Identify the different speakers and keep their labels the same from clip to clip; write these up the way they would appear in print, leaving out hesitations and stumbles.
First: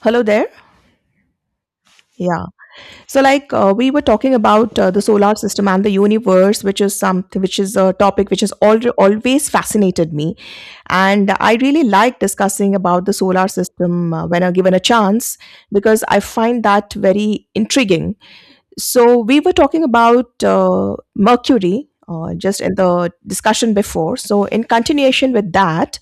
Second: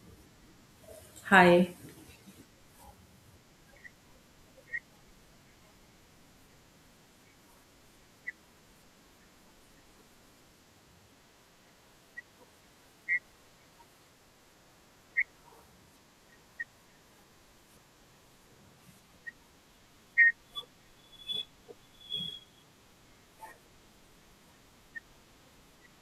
Speaker 1: Hello there.
Speaker 2: Hi.
Speaker 1: Yeah. So, like we were talking about the solar system and the universe, which is something, which is a topic which has always fascinated me, and I really like discussing about the solar system when I'm given a chance because I find that very intriguing. So, we were talking about Mercury. Just in the discussion before. So, in continuation with that,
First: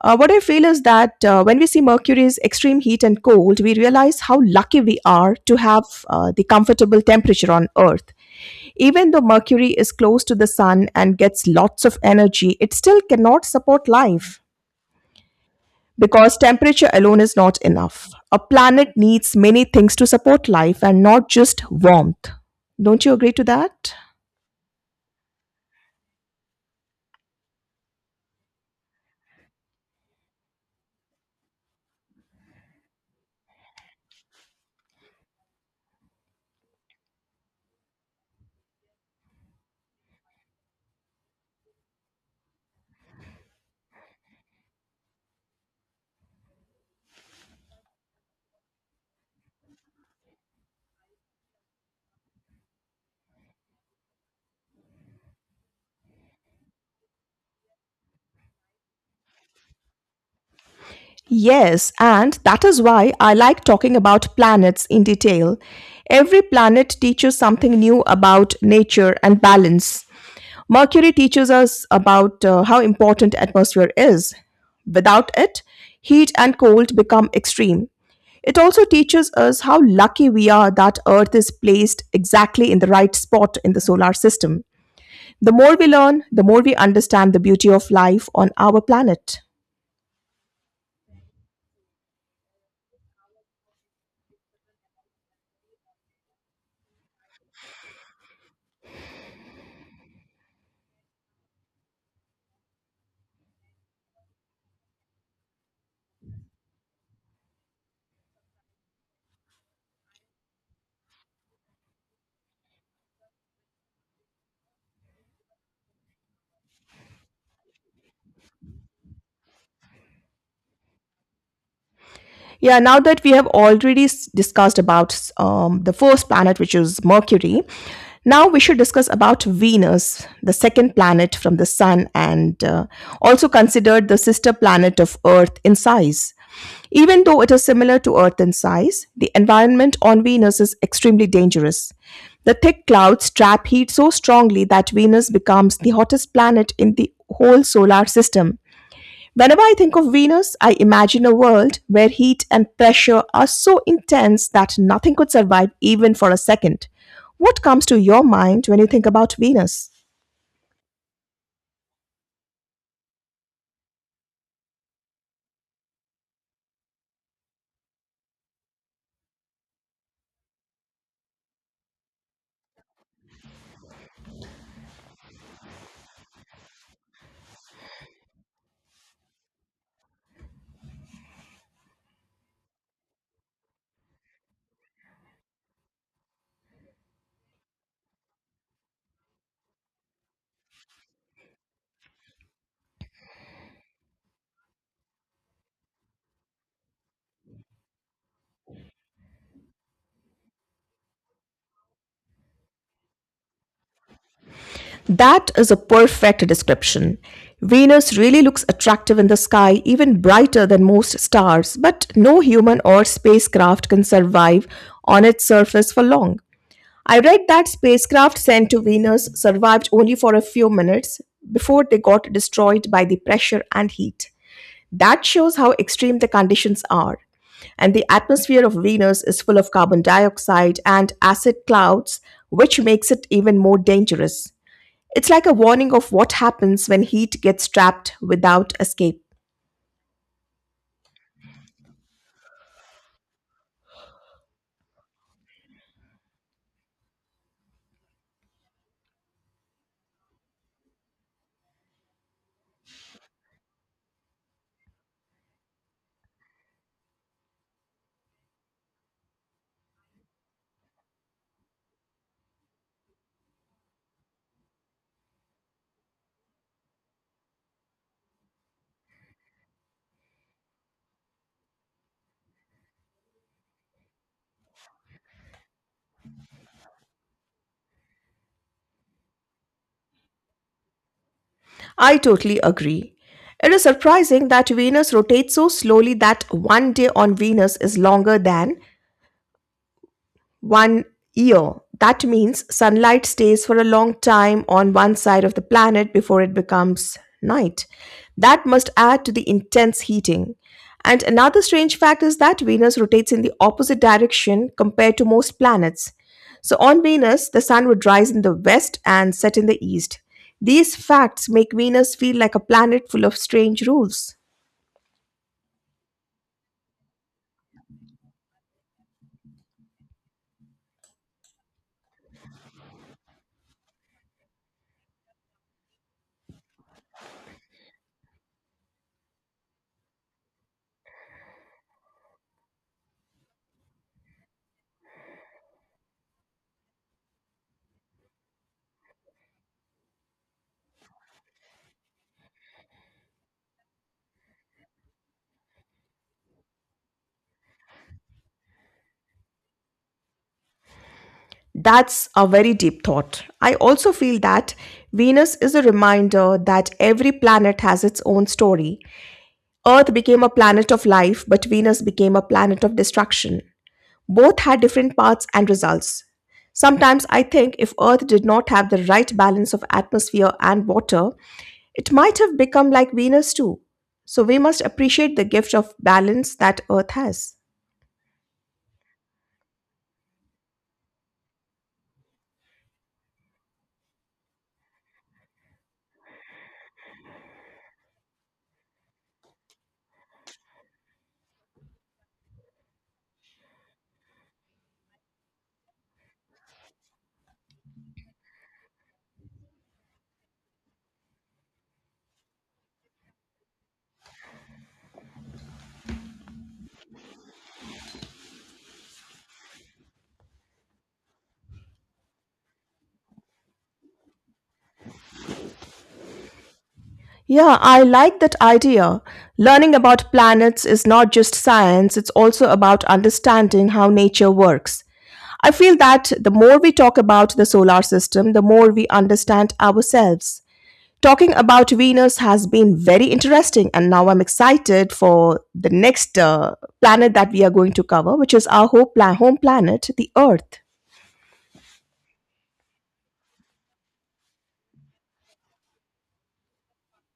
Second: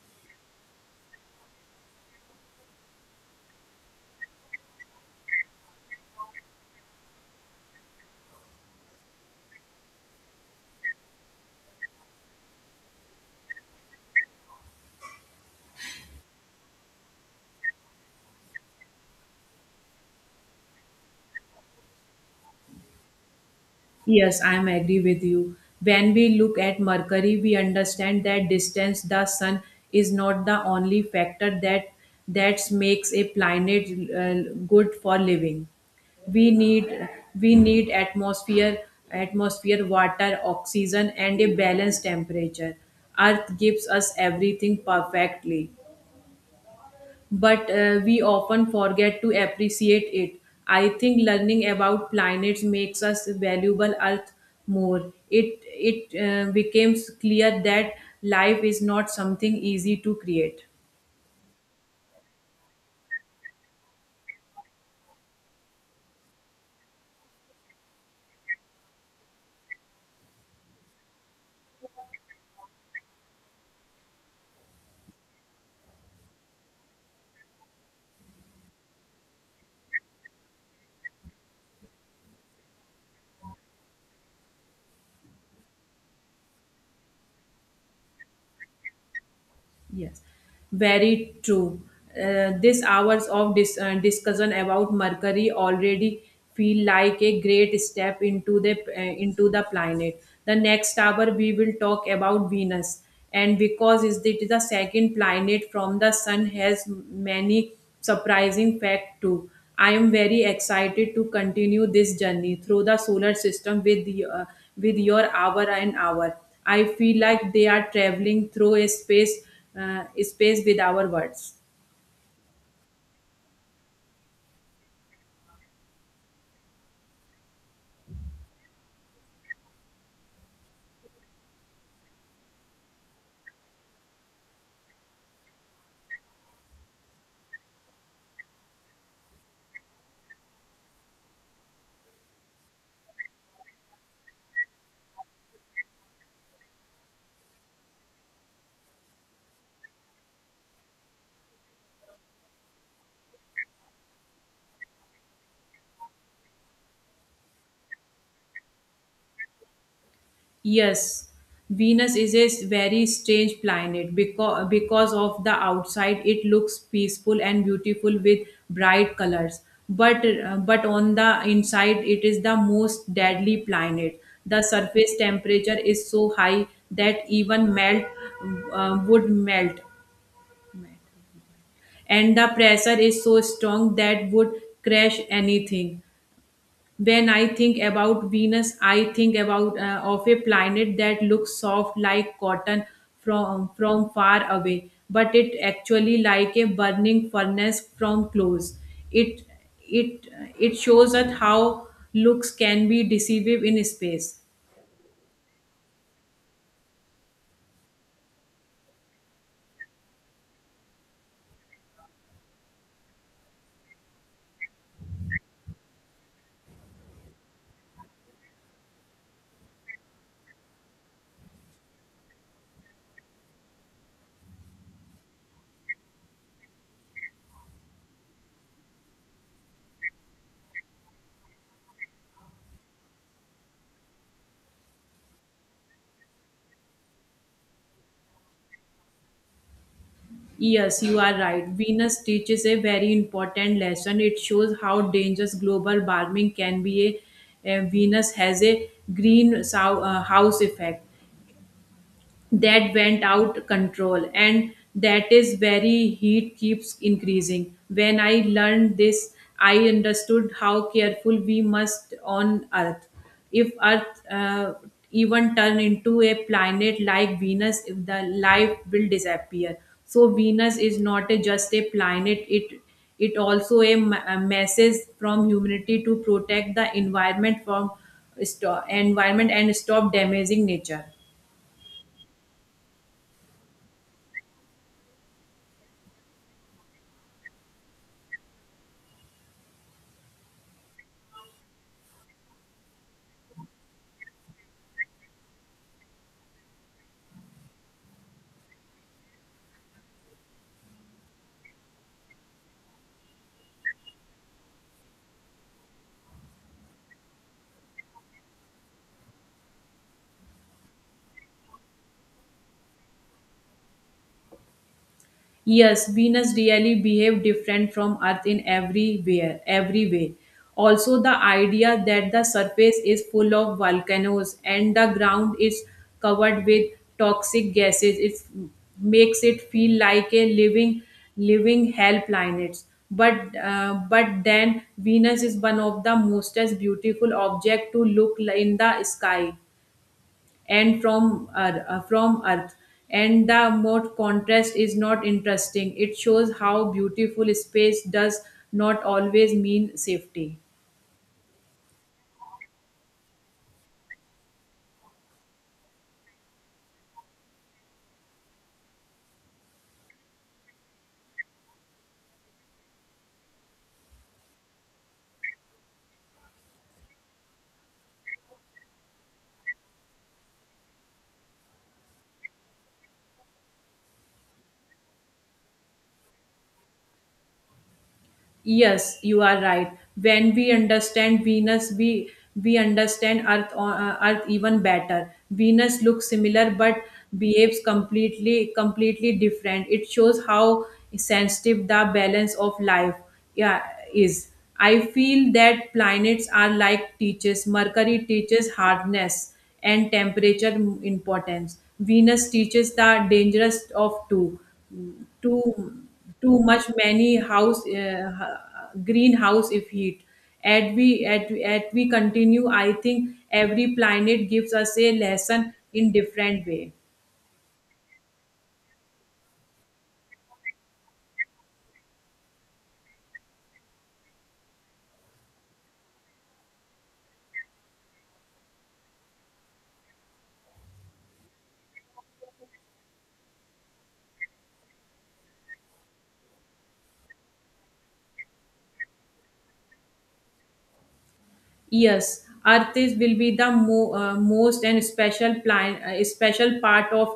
Speaker 1: What I feel is that when we see Mercury's extreme heat and cold, we realize how lucky we are to have the comfortable temperature on Earth. Even though Mercury is close to the sun and gets lots of energy, it still cannot support life because temperature alone is not enough. A planet needs many things to support life and not just warmth. Don't you agree to that?
Speaker 2: Yes, I am agree with you. When we look at Mercury, we understand that distance the sun is not the only factor that makes a planet good for living. We need we need atmosphere, atmosphere, water, oxygen, and a balanced temperature. Earth gives us everything perfectly. But we often forget to appreciate it. I think learning about planets makes us valuable Earth more. It becomes clear that life is not something easy to create.
Speaker 1: Yes, and that is why I like talking about planets in detail. Every planet teaches something new about nature and balance. Mercury teaches us about how important atmosphere is. Without it, heat and cold become extreme. It also teaches us how lucky we are that Earth is placed exactly in the right spot in the solar system. The more we learn, the more we understand the beauty of life on our planet.
Speaker 2: Yes, very true. This hours of discussion about Mercury already feel like a great step into the planet. The next hour we will talk about Venus, and because it is the second planet from the Sun, has many surprising fact too. I am very excited to continue this journey through the solar system with with your hour and hour. I feel like they are traveling through a space space with our words.
Speaker 1: Yeah, now that we have already discussed about the first planet, which is Mercury, now we should discuss about Venus, the second planet from the Sun, and also considered the sister planet of Earth in size. Even though it is similar to Earth in size, the environment on Venus is extremely dangerous. The thick clouds trap heat so strongly that Venus becomes the hottest planet in the whole solar system. Whenever I think of Venus, I imagine a world where heat and pressure are so intense that nothing could survive even for a second. What comes to your mind when you think about Venus?
Speaker 2: Yes, Venus is a very strange planet because of the outside it looks peaceful and beautiful with bright colors. But on the inside, it is the most deadly planet. The surface temperature is so high that even melt would melt, and the pressure is so strong that would crash anything. When I think about Venus, I think about of a planet that looks soft like cotton from far away, but it actually like a burning furnace from close. It it it shows us how looks can be deceive in space.
Speaker 1: That is a perfect description. Venus really looks attractive in the sky, even brighter than most stars, but no human or spacecraft can survive on its surface for long. I read that spacecraft sent to Venus survived only for a few minutes before they got destroyed by the pressure and heat. That shows how extreme the conditions are. And the atmosphere of Venus is full of carbon dioxide and acid clouds, which makes it even more dangerous. It's like a warning of what happens when heat gets trapped without escape.
Speaker 2: Yes, you are right. Venus teaches a very important lesson. It shows how dangerous global warming can be. A Venus has a green house effect. That went out control and that is very heat keeps increasing. When I learned this, I understood how careful we must on Earth. If Earth even turn into a planet like Venus, if the life will disappear. So Venus is not a, just a planet, it also a, a message from humanity to protect the environment from environment and stop damaging nature.
Speaker 1: I totally agree. It is surprising that Venus rotates so slowly that one day on Venus is longer than one year. That means sunlight stays for a long time on one side of the planet before it becomes night. That must add to the intense heating. And another strange fact is that Venus rotates in the opposite direction compared to most planets. So on Venus, the sun would rise in the west and set in the east. These facts make Venus feel like a planet full of strange rules.
Speaker 2: Yes, Venus really behave different from Earth in everywhere, every way. Also, the idea that the surface is full of volcanoes and the ground is covered with toxic gases, it makes it feel like a living, living hell planet. But then Venus is one of the most beautiful object to look in the sky and from from earth, and the moat contrast is not interesting. It shows how beautiful space does not always mean safety.
Speaker 1: That's a very deep thought. I also feel that Venus is a reminder that every planet has its own story. Earth became a planet of life, but Venus became a planet of destruction. Both had different paths and results. Sometimes I think if Earth did not have the right balance of atmosphere and water, it might have become like Venus too. So we must appreciate the gift of balance that Earth has.
Speaker 2: Yes, you are right. When we understand Venus, we understand Earth Earth even better. Venus looks similar but behaves completely different. It shows how sensitive the balance of life, yeah, is. I feel that planets are like teachers. Mercury teaches hardness and temperature importance. Venus teaches the dangerous of two, two too much many house greenhouse if heat. As we at we continue, I think every planet gives us a lesson in different way.
Speaker 1: Yeah, I like that idea. Learning about planets is not just science, it's also about understanding how nature works. I feel that the more we talk about the solar system, the more we understand ourselves. Talking about Venus has been very interesting, and now I'm excited for the next planet that we are going to cover, which is our home, home planet, the Earth.
Speaker 2: Yes, Earth is will be the most and special plan, special part of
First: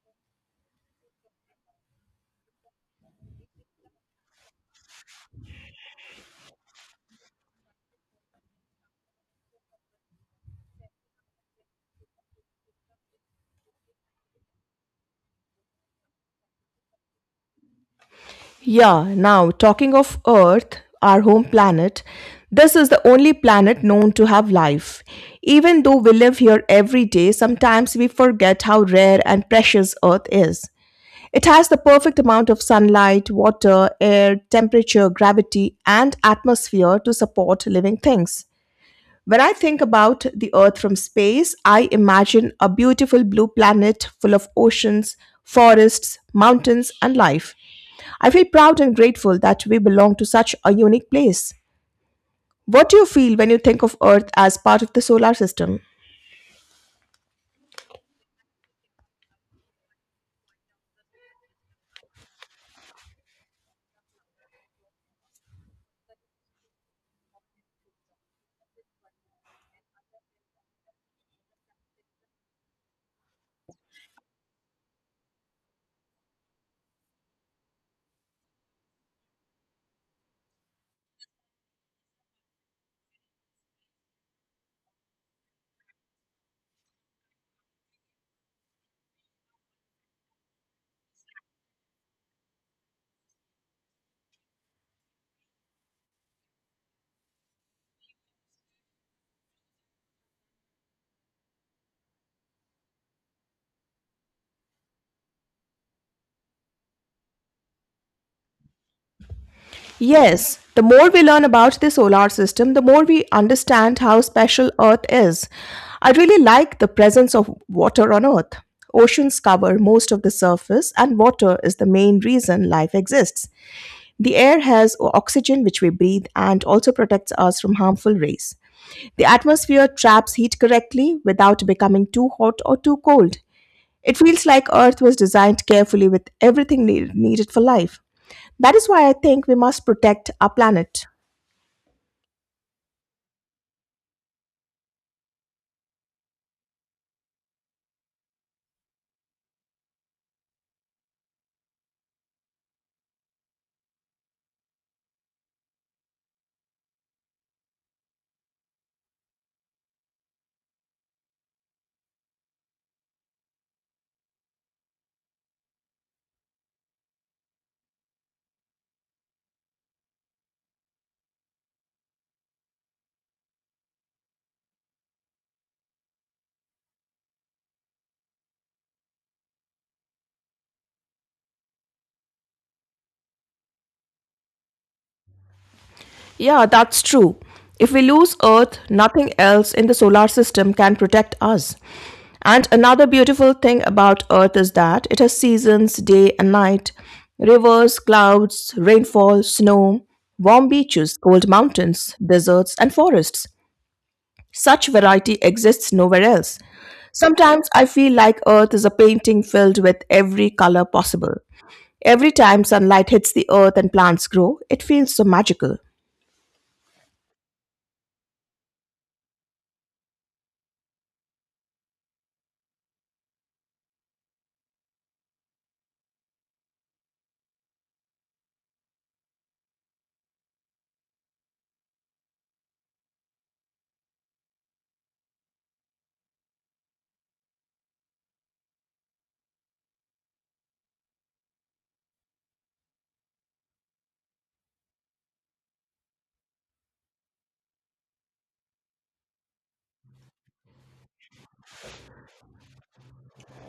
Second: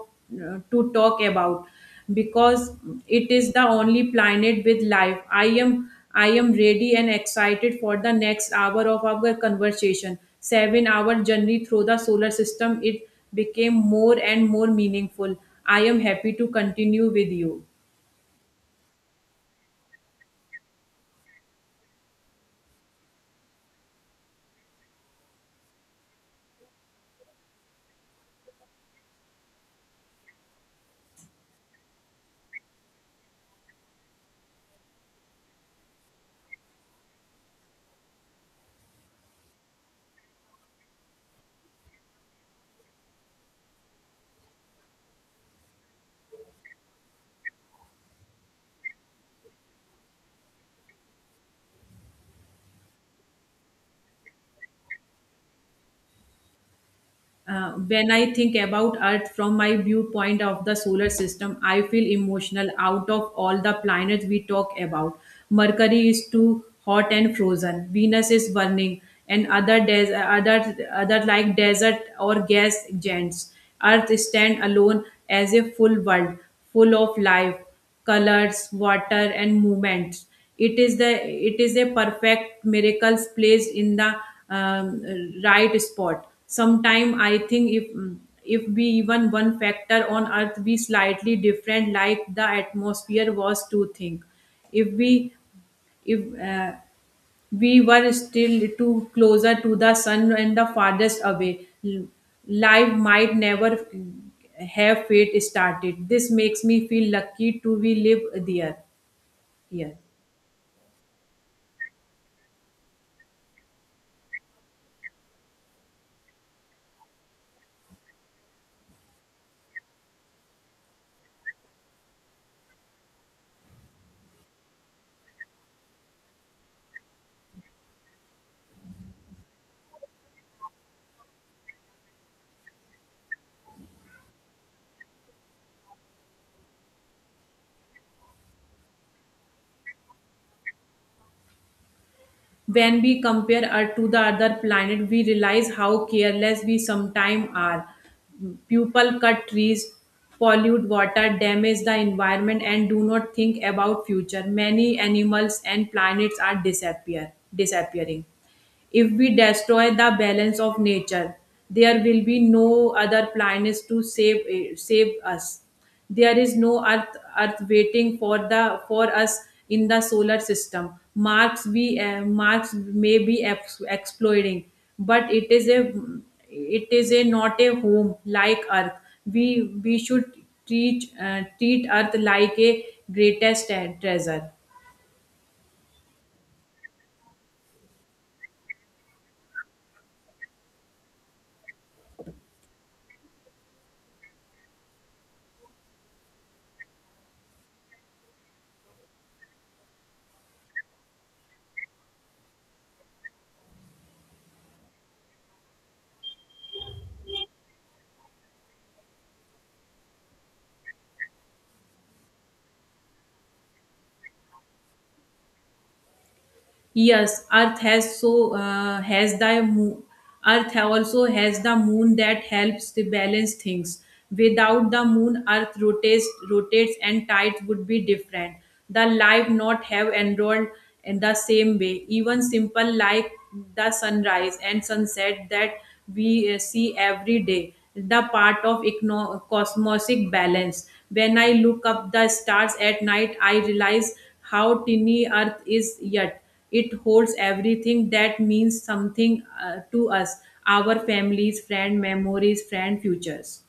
Speaker 2: to talk about because it is the only planet with life. I am ready and excited for the next hour of our conversation. 7 hour journey through the solar system. It became more and more meaningful. I am happy to continue with you.
Speaker 1: Yeah, now talking of Earth, our home planet, this is the only planet known to have life. Even though we live here every day, sometimes we forget how rare and precious Earth is. It has the perfect amount of sunlight, water, air, temperature, gravity, and atmosphere to support living things. When I think about the Earth from space, I imagine a beautiful blue planet full of oceans, forests, mountains, and life. I feel proud and grateful that we belong to such a unique place. What do you feel when you think of Earth as part of the solar system?
Speaker 2: When I think about Earth from my viewpoint of the solar system, I feel emotional out of all the planets we talk about. Mercury is too hot and frozen. Venus is burning, and other other like desert or gas giants. Earth stand alone as a full world, full of life colors, water, and movements. It is a perfect miracles placed in the um, right spot. Sometime I think if we even one factor on Earth be slightly different, like the atmosphere was to think, if we if we were still too closer to the sun and the farthest away. Life might never have fate started. This makes me feel lucky to we live there here.
Speaker 1: Yes, the more we learn about the solar system, the more we understand how special Earth is. I really like the presence of water on Earth. Oceans cover most of the surface, and water is the main reason life exists. The air has oxygen, which we breathe, and also protects us from harmful rays. The atmosphere traps heat correctly without becoming too hot or too cold. It feels like Earth was designed carefully with everything needed for life. That is why I think we must protect our planet.
Speaker 2: When we compare Earth to the other planet, we realize how careless we sometimes are. People cut trees, pollute water, damage the environment, and do not think about future. Many animals and planets are disappear disappearing. If we destroy the balance of nature, there will be no other planet to save save us. There is no earth waiting for us in the solar system. Mars may be exploring, but it is a not a home like Earth. We we should treat treat Earth like a greatest treasure.
Speaker 1: Yeah, that's true. If we lose Earth, nothing else in the solar system can protect us. And another beautiful thing about Earth is that it has seasons, day and night, rivers, clouds, rainfall, snow, warm beaches, cold mountains, deserts, and forests. Such variety exists nowhere else. Sometimes I feel like Earth is a painting filled with every color possible. Every time sunlight hits the earth and plants grow, it feels so magical.
Speaker 2: Yes, Earth has so has the moon. Earth also has the moon that helps to balance things. Without the moon, Earth rotates, and tides would be different. The life not have enrolled in the same way. Even simple like the sunrise and sunset that we see every day, the part of cosmosic balance. When I look up the stars at night, I realize how tiny Earth is yet it holds everything that means something to us, our families friend memories friend futures.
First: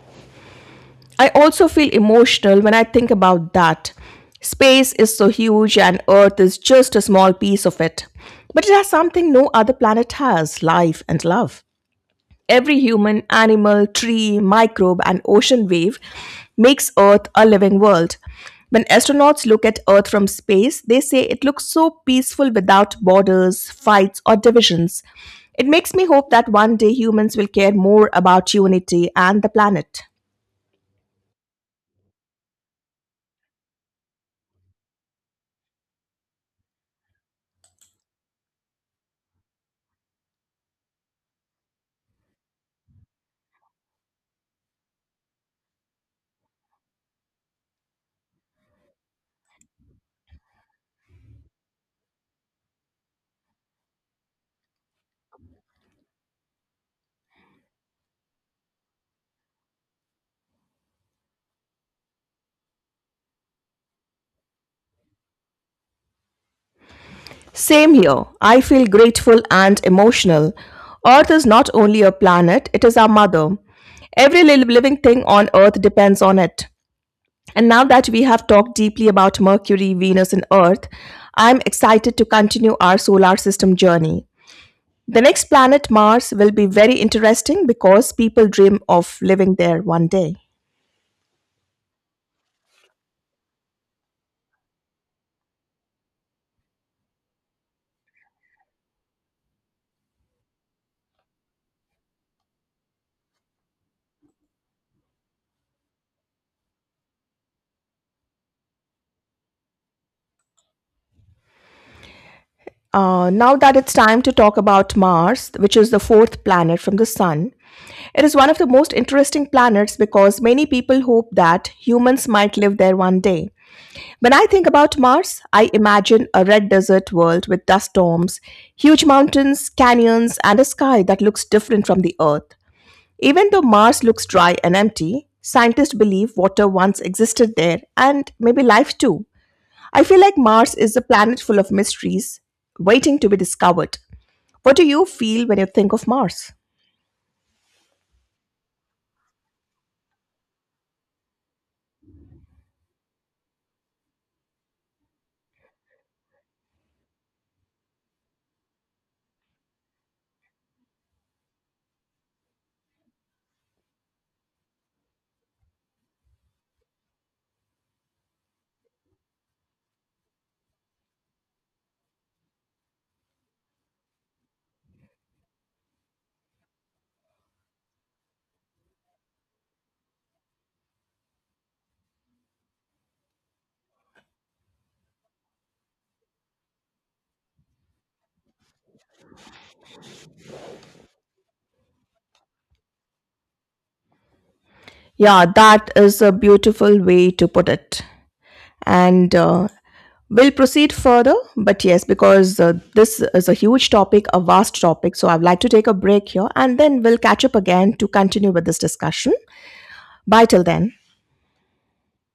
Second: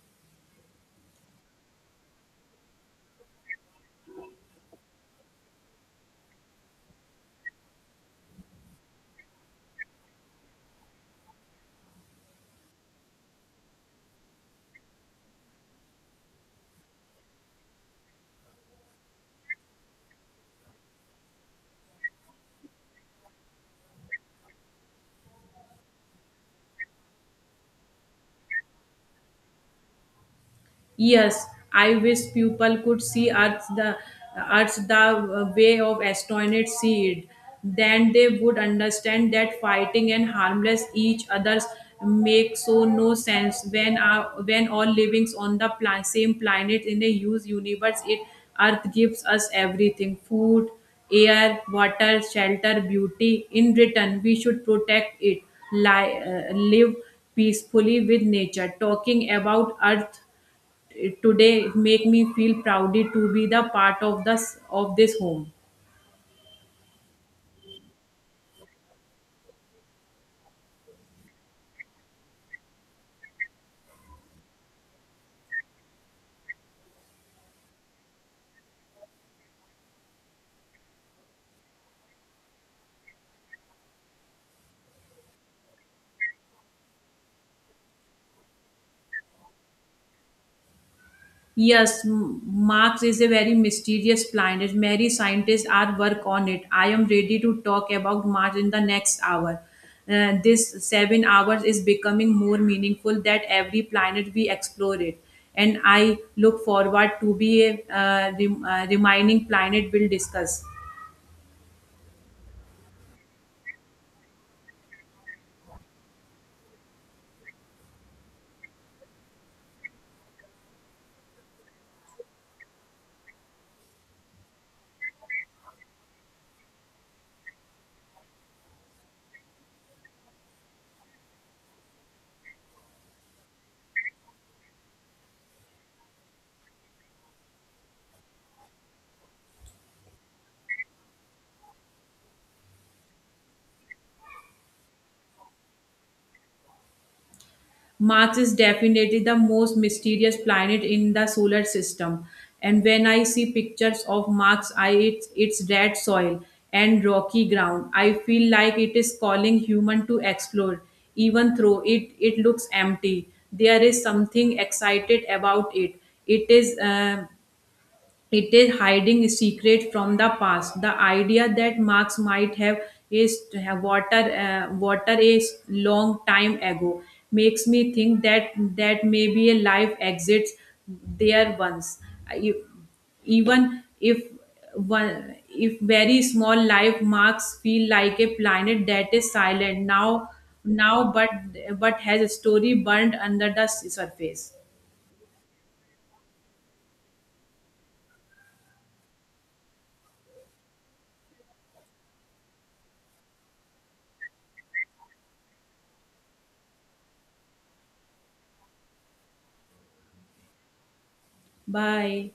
Speaker 1: I also feel emotional when I think about that. Space is so huge and Earth is just a small piece of it. But it has something no other planet has: life and love. Every human, animal, tree, microbe, and ocean wave makes Earth a living world. When astronauts look at Earth from space, they say it looks so peaceful without borders, fights, or divisions. It makes me hope that one day humans will care more about unity and the planet.
Speaker 2: Yes, I wish people could see Earth the way of astronauts see it. Then they would understand that fighting and harmless each others make so no sense when when all livings on the same planet in a huge universe. It Earth gives us everything: food, air, water, shelter, beauty. In return, we should protect it, live peacefully with nature. Talking about Earth it today make me feel proudly to be the part of this home.
Speaker 1: Same here. I feel grateful and emotional. Earth is not only a planet, it is our mother. Every living thing on Earth depends on it. And now that we have talked deeply about Mercury, Venus, and Earth, I'm excited to continue our solar system journey. The next planet, Mars, will be very interesting because people dream of living there one day.
Speaker 2: Yes, Marx is a very mysterious planet. Many scientists are work on it. I am ready to talk about Mars in the next hour. This 7 hours is becoming more meaningful that every planet we explore it. And I look forward to be a remaining planet we'll discuss.
Speaker 1: Now that it's time to talk about Mars, which is the fourth planet from the Sun, it is one of the most interesting planets because many people hope that humans might live there one day. When I think about Mars, I imagine a red desert world with dust storms, huge mountains, canyons, and a sky that looks different from the Earth. Even though Mars looks dry and empty, scientists believe water once existed there and maybe life too. I feel like Mars is a planet full of mysteries waiting to be discovered. What do you feel when you think of Mars?
Speaker 2: Mars is definitely the most mysterious planet in the solar system. And when I see pictures of Mars, I its red soil and rocky ground, I feel like it is calling human to explore. Even though it looks empty, there is something excited about it. It is uh, it is hiding a secret from the past. The idea that Marx might have is to have water, water is long time ago makes me think that maybe a life exists there once. I- Even if one, if very small life marks feel like a planet that is silent now, but has a story burned under the surface.
Speaker 1: Yeah, that is a beautiful way to put it. And We'll proceed further, but yes, because this is a huge topic, a vast topic, so I'd like to take a break here and then we'll catch up again to continue with this discussion. Bye till then.
Speaker 2: Bye.